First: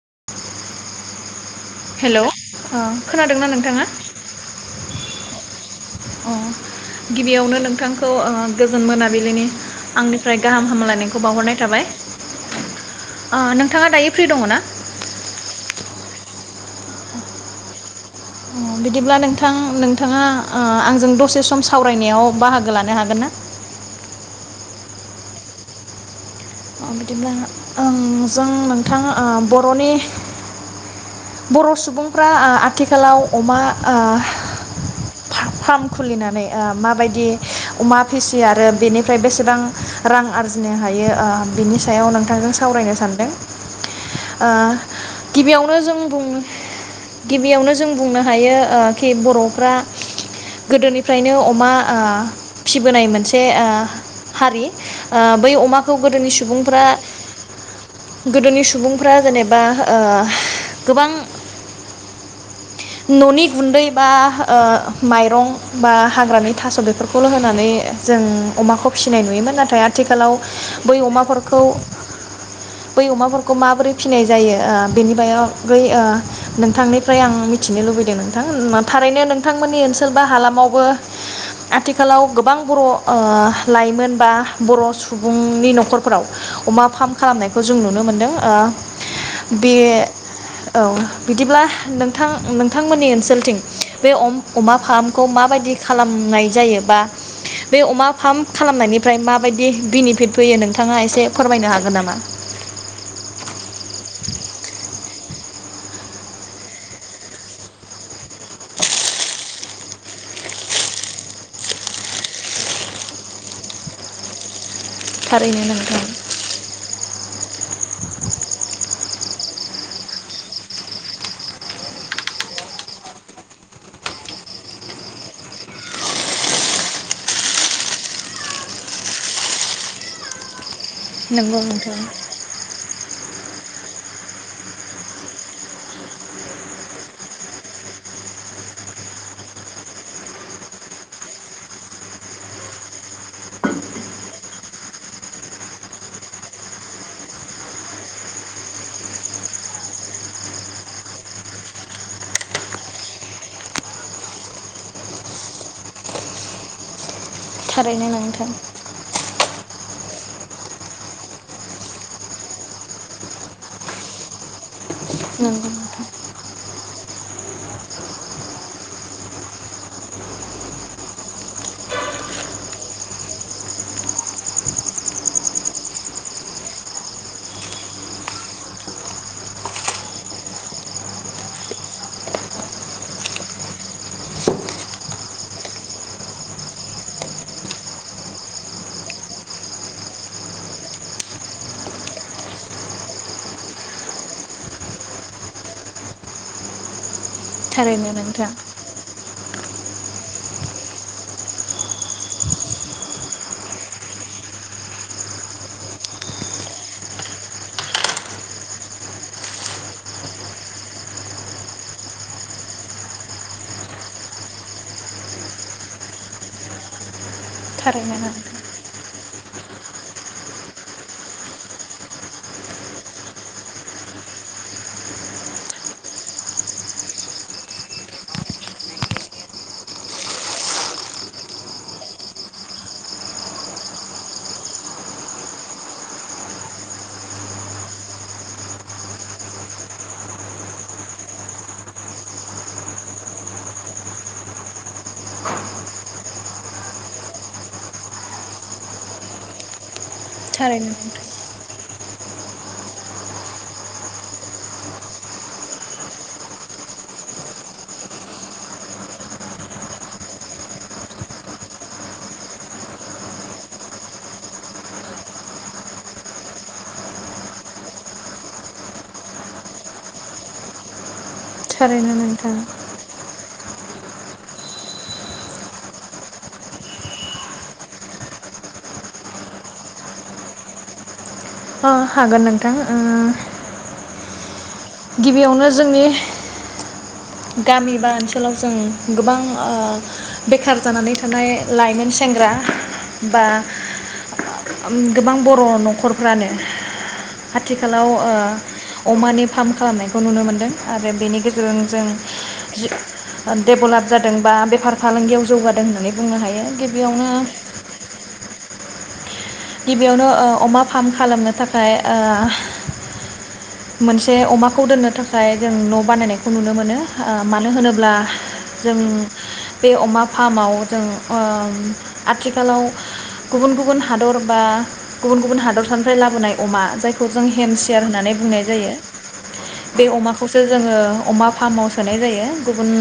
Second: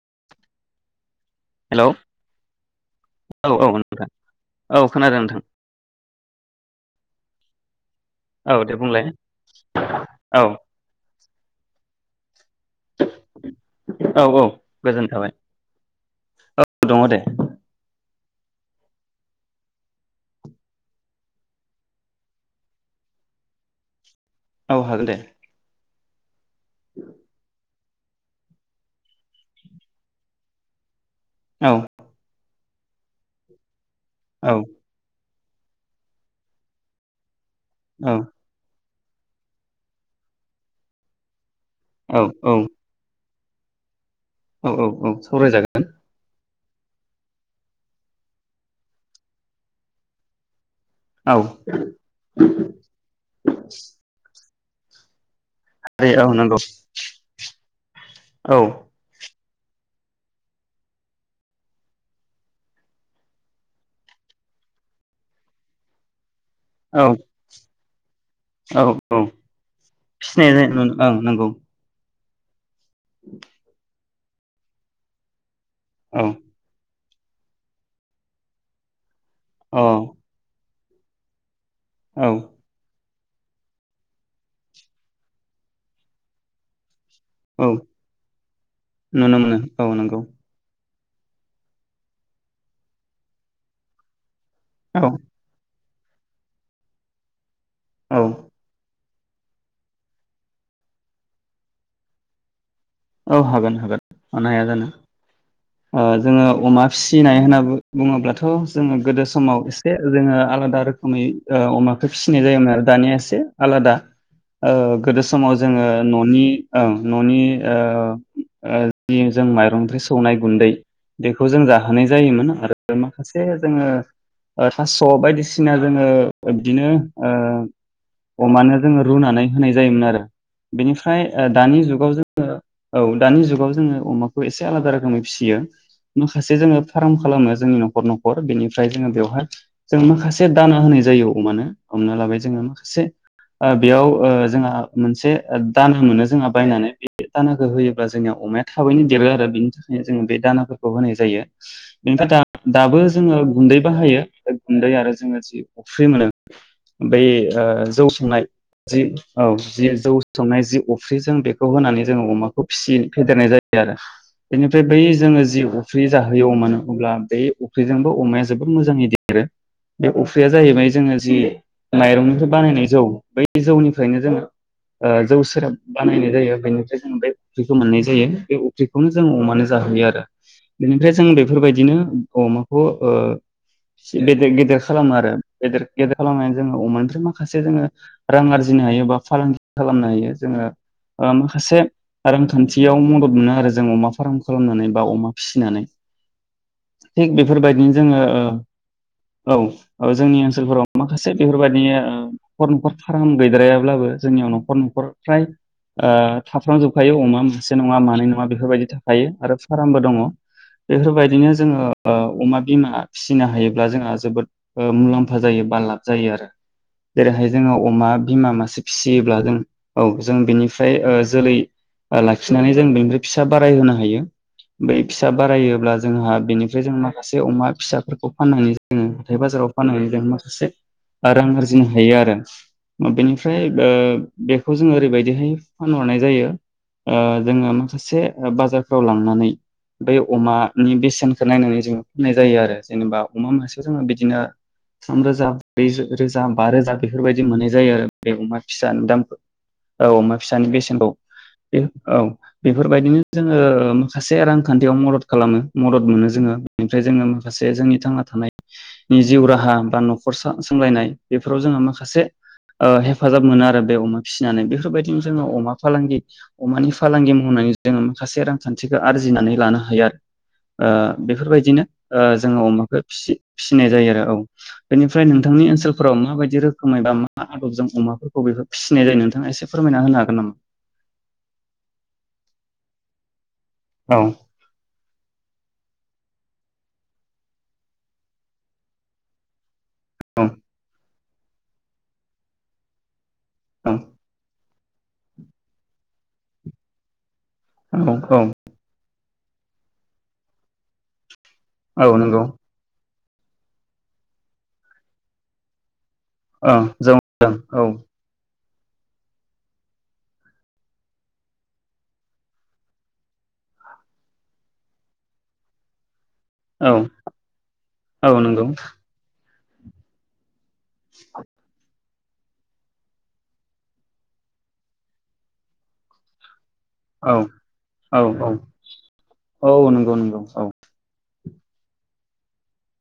[inaudible] Hello ओ खोनादोंना औ औ नोंथाङा नोंथां औ खोनादों नोंथां। अ गिबियावनो नोंथां त औ दे गोजोन बुंलाय मोनाबिलिनि आंनिफ्राय औ गाहाम हामलायनायखौ बावहरनाय थाबाय। नोंथाङा दायो औ फ्रि औ दङ ना? गोजोन थाबाय दङ दे। बिदिब्ला नोंथां नोंथाङा आंजों दसे सम सावरायनायाव बाहागो लानो हागोन ना? औ हागोन दे। बिदिब्ला जों नोंथाङा बर'नि औ बर' सुबुंफ्रा आथिखालाव अमा औ ओ फार्म खुलिनानै माबायदि अमा औ फिसियो आरो बेनि ओमफ्राय बेसेबां रां आरजिनो हायो? बिनि सायाव औ नोंथांजों सावरायनो सानदों। औ औ औ गिबियावनो सावरायजागोन जों बुंनो गिबियावनो जों बुंनो हायो खि बर'फ्रा गोदोनिफ्रायनो औ अमा फिबोनाय मोनसे ओ हारि बै अमाखौ आरो औ नंगौ सुबुंफ्रा औ गोदोनि सुबुंफ्रा जेनेबा बा ओ गोबां न'नि गुन्दै बा ओ माइरं बा हाग्रानि थास' औ बेफोरखौल' होनानै जों अमाखौ औ फिसिनाय औ नुयोमोन नाथाय आथिखालाव फिसिनाय जायो बै ओं नंगौ अमाफोरखौ बै अमाफोरखौ माबोरै फिनाय जायो ओ बेनि बायाव। बै ओ औ नोंथांनि। फ्राय आं मिथिनो लुबैदों नोंथां थारैनो नों। मोननि औ ओनसोल बा हालामावबो। औ आथिखालाव गोबां बर'। ओ लाइमोन बा बर' सुबुंनि न'खरफोराव अमा फाम। खालामनायखौ औ जों नुनो मोनदों नुनो ओ मोनो बे। औ नंगौ औ बिदिब्ला नोंथां नोंथांमोननि ओनसोलथिं बे अम। अमा औ फामखौ माबायदि। खालामनाय जायोबा। बे अमा औ फाम खालामनायनिऋ ओमफाय माबायदि बेनिफिट फैयो नोंथाङा एसे फोरमायनो हागोन नामा। औ हागोन हो मानो हाया जानो ओ जोङो अमा फिसिनाय होनना बुङोब्लाथ' जोङो गोदो समाव एसे जोङो आलादा रोखोमै अमाखौ फिसिनाय जायोमोन आरो दानिया एसे आलादा। ओ गोदो समाव थारैनो जोङो नोंथां न'नि। न'नि। ओ जि जों माइरं फो सौनाय गुन्दै बेखौ जों जाहोनाय जायोमोन आरो माखासे जोङो ओ थास' बायदिसिना जोङो बिदिनो ओ अमानो जोङो रुनानै होनाय जायोमोन आरो। बेनिफ्राय ओ नंगौ दानि नोंथां जुगाव जों। औ दानि जुगाव जोङो अमाखौ एसे आलादा रोखोमै फिसियो माखासे जोङो फार्म खालामनो जोंनि न'खर न'खर बेनिफ्राय जोङो बेवहाय जों माखासे दाना होनाय जायो अमानो हमना लाबाय जोङो माखासे ओ बेयाव ओ जोंहा मोनसे दाना मोनो जोंहा बायनानै। बे दानाखौ होयोब्ला जोंनिया अमाया थाबैनो देरो आरो बेनि थाखायनो जोङो बे दानाफोरखौ होनाय जायो बेनिफ्राय द दाबो जोङो गुन्दै बाहायो गुन्दै आरो जोङो जि अफ्रि मोनो। बै ओ जौ थारैनो सांनाय नोंथां जि औ। जि जौ संनाय जि अफ्रिजों बेखौ होनानै। जों अमाखौ फिसि फेदेरनाय जायो आरो बेनि। फे बै जोङो नंगौ जिउ उफ्रि जाहोयो‌‌ अमानो। अब्ला बे अफ्रिजोंबो अमाया जोबोद मोजाङै देरो बे अफ्रिया जाहैबाय जोङो जि माइरंनिफ्राय बानायनाय जौ बै जौनिफ्रायनो जोङो ओ जौ सेरेब बानायनाय जायो बेनि। ज बेख्रिखौ मोननाय जायो बेख्रिखौनो जों अमानो जाहोयो आरो बेनिफ्राय जों बेफोरबायदिनो अमाखौ ओ बेेदेर गेदेर खालामो आरो बेेदेर गेदेर खालामनानै जोङो अमानिफ्राय माखासे जोङो रां आरजिनो हायो बा फालांगि खालामनो हायो जोङो ओ माखासे। रांखान्थियाव मदद मोनो आरो जों अमा फार्म खालामनानै बा अमा फिसिनानै। थिग बेफोरबायदिनो थारैनो जोङो नोंथां ओ। औ ओ जोंनि ओनसोलफोराव माखासे बेफोरबदि ओ न'खर न'खर फाराम गैद्रायाब्लाबो जोंनियाव न'खर न'खर फ्राय। थाफ्रांजोबखायो अमा मोनासे नङा मानै नङा बेफोरबायदि थाखायो आरो फार्मबो दङ बेफोरबायदिनो जोङो ओ अमा बिमा फिसिनो हायोब्ला जोंहा जोबोद मुलाम्फा जायो बा लाब जायो आरो जेरैहाय जोङो अमा थारैनो बिमा नोंथां मासे फिसियोब्ला जों औ जों बेनिफ्राय ओ। जोरै लाखिनानै जों बेनिफ्राय फिसा बारायहोनो हायो बे फिसा बारायोायोब्ला जोंहा बेनिफ्राय जों माखासे अमा फिसाफोरखौ फाननानै जो हाथाय बाजाराव फाननानै जों माखासे रां आरजिनो हायो आरो ओ बेनिफ्राय ओ बेखौ जो ओरैबायदिहाय फानरनाय। जायो ओ जोङो माखासे बाजारफ्राव लांनानै बै अमानि बेसेनखौ नायनानै जोङो फाननाय जायो आरो जेनेबा अमा मासेयाव जोङो बिदिनो थाम रोजा ब्रै रोजा बा रोजा बेफोरबायदि मोननाय जायो आरो बे अमा फिसानि दाम। औ अमा फिसानि थारैनो बेसेनखौ। नोंथां बे औ बेफोरबायदिनो जोङो माखासे रांखान्थियाव मदद खालामो मदद मोनो जोङो बेनिफ्राय जोङो माखासे जोंनि थांना थानायनि जिउ राहा बा न'खर सामलायनाय बेफोराव जोङो माखासे हेफाजाब मोनो आरो बे अमा फिसिनानै बेफोरबायदिनो जोङो अमा। फालांगि अमानि फालांगि मावनानै जोङो माखासे रांखान्थिखौ आरजिनानै लानो हायो आरो। बेफोरबायदिनो थारैनो नोंथां जोङो अमाखौ फिसि फिसिनाय जायो आरो औ बेनिफ्राय नोंथांनि ओनसोलफोराव माबायदि रोखोमै बा मा आदबजों अमाफोरखौ बे फिसिनाय जायो नोंथाङा एसे फोरमायना होनो हागोन नामा। अ हागोन नोंथां ओ औ गिबियावनो जोंनि गामि बा ओनसोलाव जों गोबां आ औ बेखार जानानै थानाय लाइमोन सेंग्रा बा गोबां बर' न'खरफ्रानो औ आथिखालाव ओ अमानि फार्म खालामनायखौ नुनो मोनदों आरो बेनि गेजेर जों जों औ औ नंगौ डेभेलप जादों बा बेफार फालांगियाव जौगादों होननानै बुंनो हायो औ जों गिबियावनो औ गिबियावनो अमा फार्म खालामनो थाखाय आ मोनसे अमाखौ दोननो थाखाय जों न' बानायनाय खौ नुनो औ मोनो आ मानो होनोब्ला औ नंगौ जों बे अमा फामाव जों ओ उम आथिखालाव गुबुन गुबुन हादर बा गुबुन गुबुन हादरसानिफ्राय लाबोनाय अमा जायखौ औ जों हेमसियार औ होननानै बुंनाय औ जायो औ बे नंगौ नंगौ अमाखौसो औ जोङो अमा फामाव सोनाय जायो गुबुन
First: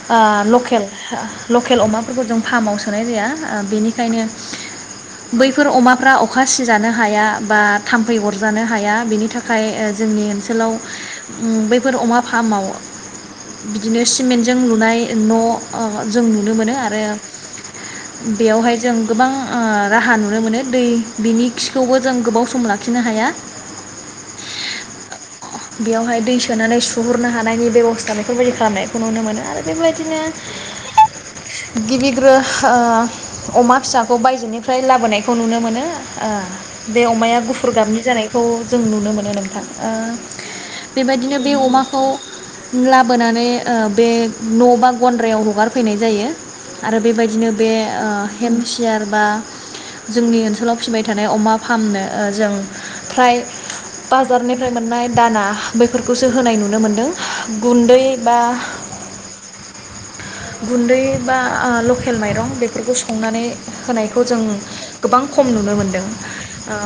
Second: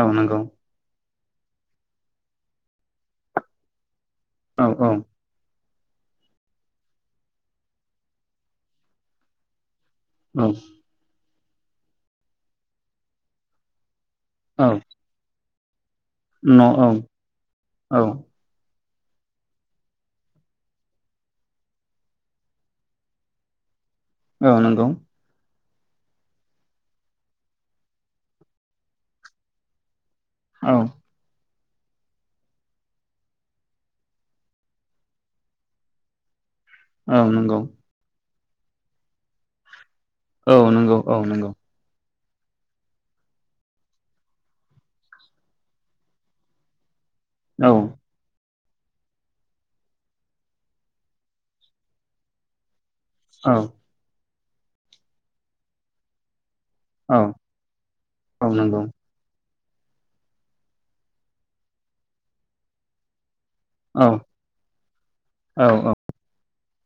औ आ नंगौ लकेल लकेल अमाफोरखौ जों फामाव सोनाय जाया आ बेनिखायनो औ औ बैफोर अमाफ्रा अखा सिजानो हाया बा थाम्फै अरजानो हाया बेनि थाखाय जोंनि औ ओनसोलाव उम बेैफोर अमा फामाव बि बिदिनो सिमेन्टजों औ लुनाय न' जों नुनो मोनो न' आरो औ औ बेयावहाय जों गोबां ओ राहा नुनो मोनो दै बिनि खिखौबो जों गोबाव सम लाखिनो हाया औ नंगौ बेयावहाय दै सोनानै सुहरनो हानायनि बेब'स्था बेफोरबायदि खालामनायखौ नुनो मोनो आरो बेबायदिनो औ गिबिग्रो ओ अमा फिसाखौ बायजोनिफ्राय लाबोनायखौ नुनो मोनो ओ बे औ अमाया नंगौ गुफुर गाबनि जानाय खौ जों नुनो मोनो नोंथा ओ औ नंगौ औ बेबायदिनो नंगौ बे अमाखौ लाबोनानै ओ बे न' बा गन्द्रायाव हगारफैनाय जायो आरो। बेबायदिनो बे औ ओ हेमसियार बा जोंनि ओनसोलाव फिबाय थानाय अमा फार्मनो ओ जों फ्राय औ बा जार निफ्राय मोननाय दाना बैफोरखौसो होनाय नु नुनो मोनदों औ गुन्दै बा औ नंगौ गुन्दै बा ओ लकेल माइरं बेफोरखौ संनानै औ होनायखौ जों गोबां खम औ नुनो औ मोनदों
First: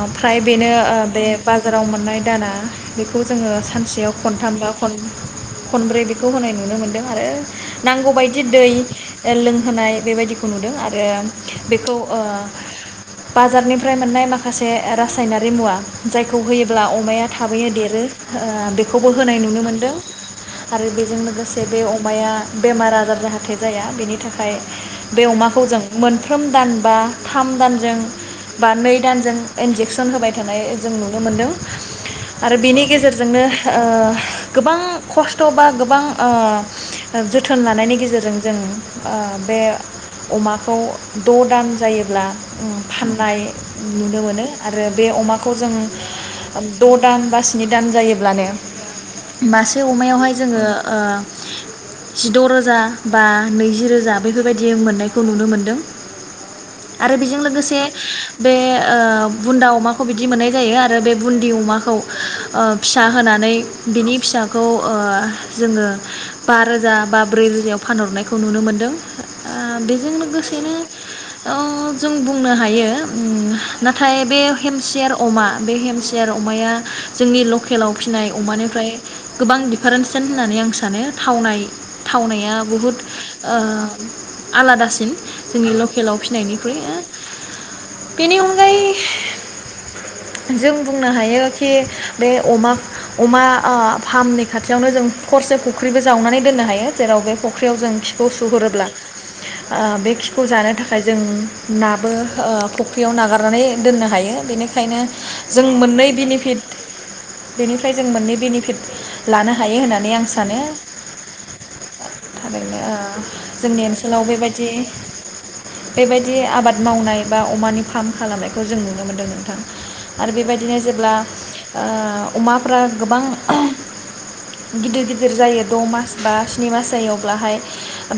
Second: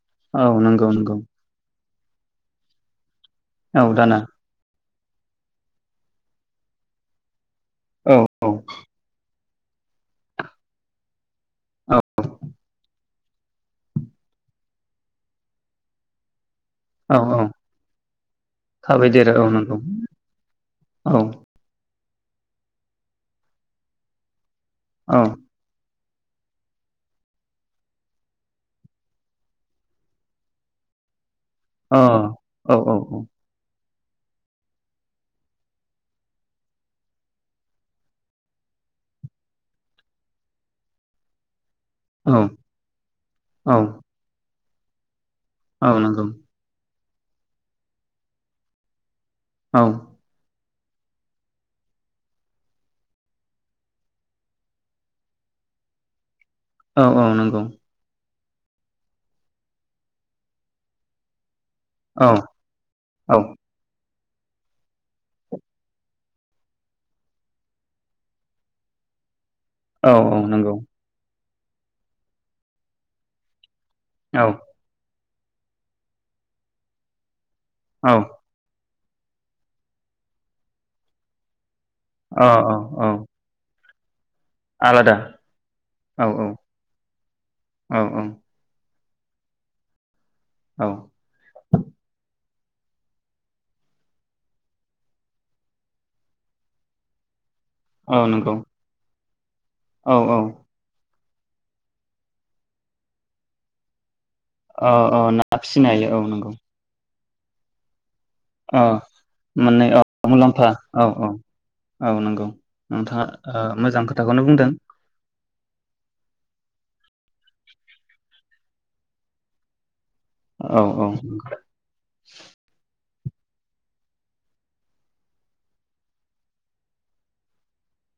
ओमफ्राय औ बेनो नंगौ नंगौ बे बाजार राव मोननाय दाना खौ जोङो औ सानसेयाव दाना खनथाम गाब खन-खनब्रै बेखौ होनाय नुनो मोनदों आरो। औ नांगौ बायदि औ दै ओ लों होनाय बेबायदिखौ नुदों आरो बेखौ औ ओ बाजारनिफ्राय मोननाय माखासे रासायनारि मुवा जायखौ होयो अब्ला औ अमाया औ थाबैनो देर आरो ओ थाबै बेखौबो देरो होनाय औ नुनो नंगौ मोनदों आरो औ बेजों लोगोसे बे अ अमाया बेमार आजार जाहाथे जाया बेनि थाखाय औ बे अमाखौ जों मोनफ्रोम दानबा थाम दानजों बा नै दानजों इनजेकसन होबाय थानाय जों नुनो मोनदों। अ आरो बेनि औ औ गेजेरजोंनो ओ गोबां खस्थ' बा गोबां ओ जोथोन लानायनि गेजेरजों जों ओ बे अमाखौ द' दान जायोब्ला औ ओ फाननाय औ नुनो मोनो। आरो बे अमा खौ जों औ नंगौ द' [unintelligible] नै दान जायोब्लानो औ मासे अमायावहाय जोङो ओ जिद' रोजा बा नैजि रोजा बैफोरबायदि मोननायखौ नुनो मोनदों। औ आरो औ बेजों नंगौ लोगोसे स बे ओ बुन्दा अमाखौ बिदि मोननाय जायो आरो बे बुन्दि अमा औ ओ फिसा औ होनानै बिनि फिसाखौ ओ जोङो बा रोजा बा ब्रै रोनायाव फानहरनायखौ नुनो मोनदों ओ बेजों औ औ नंगौ लोगोसेनो अ जों बुंनो हायो ओम नाथाय बे औ हेमसियार अमा बे हेमसियार अमाया जोंनि लकेल केलाव औ फिनाय अमानिफ्राय गोबां दिफारेन्सेन होननानै आं सानो थावनाय थावनाया औ बहुद औ ओ आलादासिन आलादा जोंनि लकेलाव औ फिनायनिख्रुइ औ औ बेनि अनगायै [inaudible] जों औ बुंनो हायो खि अमा - अमा ओ फामनि खाथियावनो जों खरसे फुख्रिबो जावनानै दोननो हायो जेराव बे फ फुख्रियाव जों औ बिखौ नंगौ सुहरोब्ला ओ औ बे खिखौ जानो थाखाय जों नाबो ओ फुख्रियाव नागारनानै दोननो हायो औ बेनिखायनो औ ना जों फिसिनो मोननै हायो औ नंगौ बेनिफिट बेनिफ्राय जों मोननै बेनिफिट औ लानो हायो मोननै औ होननानै आं सानो मुलाम्फा औ औ औ नंगौ थारैनो नोंथाङा ओ जोंनि मोजां ओनसोलाव खोथाखौनो बेबायदि बुंदों बेबायदि आबाद मावनाय बा अमानि फार्म खालामनायखौ जों नुनो मोनदों नोंथां आरो बेबायदिनो औ औ जेब्ला ओ अमाफोरा गोबां गिदिर गिदिर जायो द' मास बा स्नि मास जायो अब्लाहाय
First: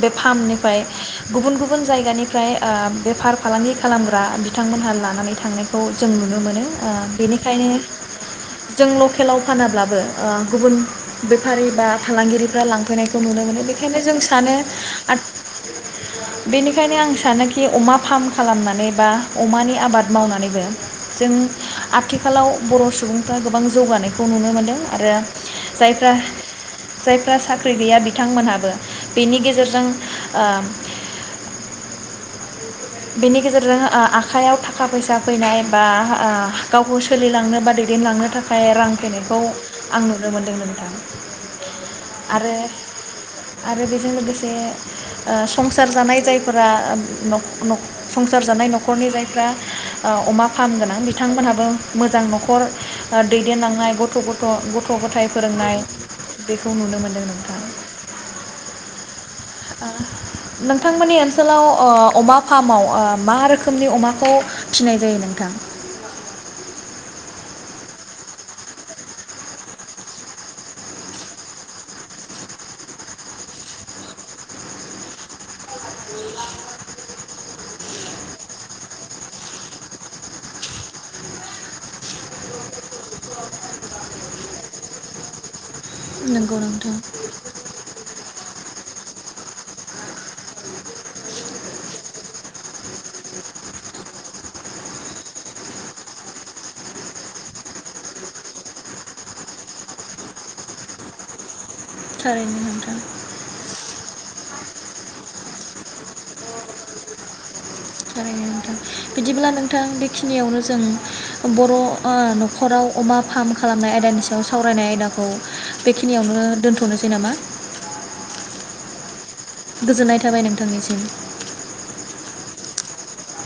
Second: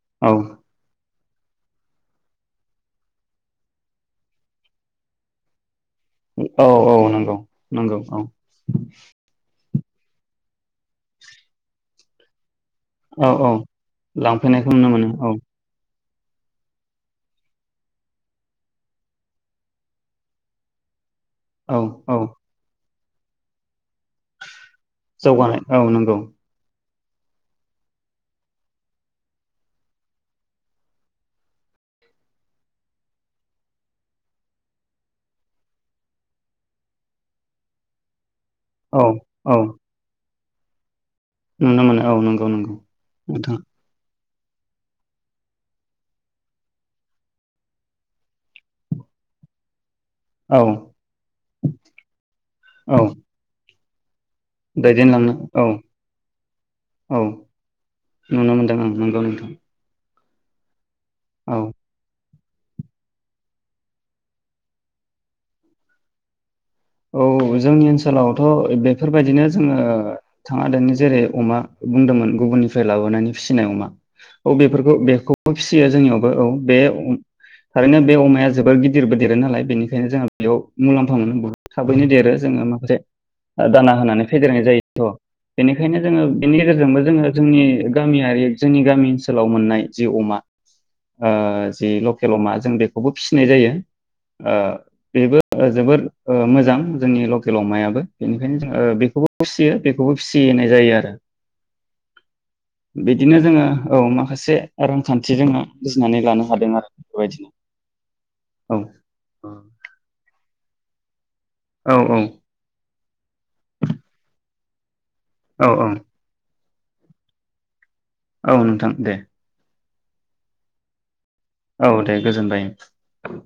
बे औ फार्मनिफ्राय गुबुन - गुबुन जायगानिफ्राय ओ बेफार फालांगि खालामग्रा बिथांमोनहा लानानै थांनाय खौ जों नुनो मोनो औ ओ औ नंगौ बेनिखायनो नंगौ औ जों लकेलाव फ फानाब्लाबो ओ गुबुन बेफारि बा फालांगिरि- फोरा लांफैनायखौ औ नुनो औ मोनो बेनिखायनो जों सानो लांफैनायखौ नुनो मोनो औ बेनिखायनो आं सानोखि अमा फार्म खालामनानै बा अमानि आबाद मावनानैबो जों औ औ आथिखालाव बर' सुबुंफ्रा गोबां जौगानायखौ नुनो मोनदों। आरो जौगानाय औ जायफ्रा। नंगौ जायफ्रा साख्रि गैया बिथांमोनहाबो बेनि गेजेरजों ओ। बेनि गेजेरजों ओ आखाइयाव थाखा फैसा फैनाय बा गावखौ सोलिलांनो बा दैदेनलांनो थाखाय। य रां औ फैनायखौ औ आं। नुनो मोनदों नोंथां‌। नुनो मोनो औ नंगौ नंगौ नोंथां। ओ संसार जानाय जायफोरा नख नख। संसार जानाय नखरनि जायफ्रा। अमा औ फार्म गोनां बिथांमोनहाबो मोजां नखर औ दैदेनलांनाय। गथफोर। दैदेनलांनो औ बेखौ नुनो मोनदों औ नोंथां नुनो मोनदों आं नंगौ नोंथां। नों थांमोनानि औ ओनसोलाव ओ अमा। फार्माव मा रोखोमनि अमाखौ फिसिनाय जायो नोंथां। औ औ जोंनि ओनसोलावथ बेफोरबायदिनो जोङो नोंथाङा दानि जेरै अमा बुंदोंमोन गुबुननिफ्राय लाबोनानै फिसिनाय अमा औ बेफोरखौ बेखौबो फिसियो जोंनियावबो औ बे थारैनो बे अमाया जोबोर गिदिरबो देरो नालाय बेनिखायनो जोङो बेयाव मुलाम्फा मोनो बहुत थाबैनो देरो जोङो माखासे दाना होनानै फेदेरनाय जायोथ बेनिखाय बेखायनो जोङो बेनि नंगौ नोंथां गेजेरजोंबो जोङो जोंनि गामियारि जोंनि गामि ओनसोलाव मोननाय जि अमा ओ जि लकेल अमा जों बेखौबो फिसिनाय जायो ओ बेबो जोबोद। ओ मोजां जोंनि लकेल अमायाबो बेनिखायनो जोङो बेखौबो फिसियो बेखौबो फिसिनाय जायो आरो। थारैनो नोंथां बिदिनो जोङो औ माखासे रांखान्थि जोङो बुजिनानै लानो हादों आरो बेबायदिनो थारैनो नोंथां औ। बिदिब्ला औ नोंथां बेखिनियावनो। जों। बर ओ औ नखराव अमा फार्म खालामनाय आयदानि सायाव‌। सावरायनाय आयदा। खौ औ औ बेखिनियावनो दोनथ नोसै नामा। औ नोंथां दे। गोजोननाय थाबाय नोंथांनिसिम। औ दे गोजोनबाय ओं।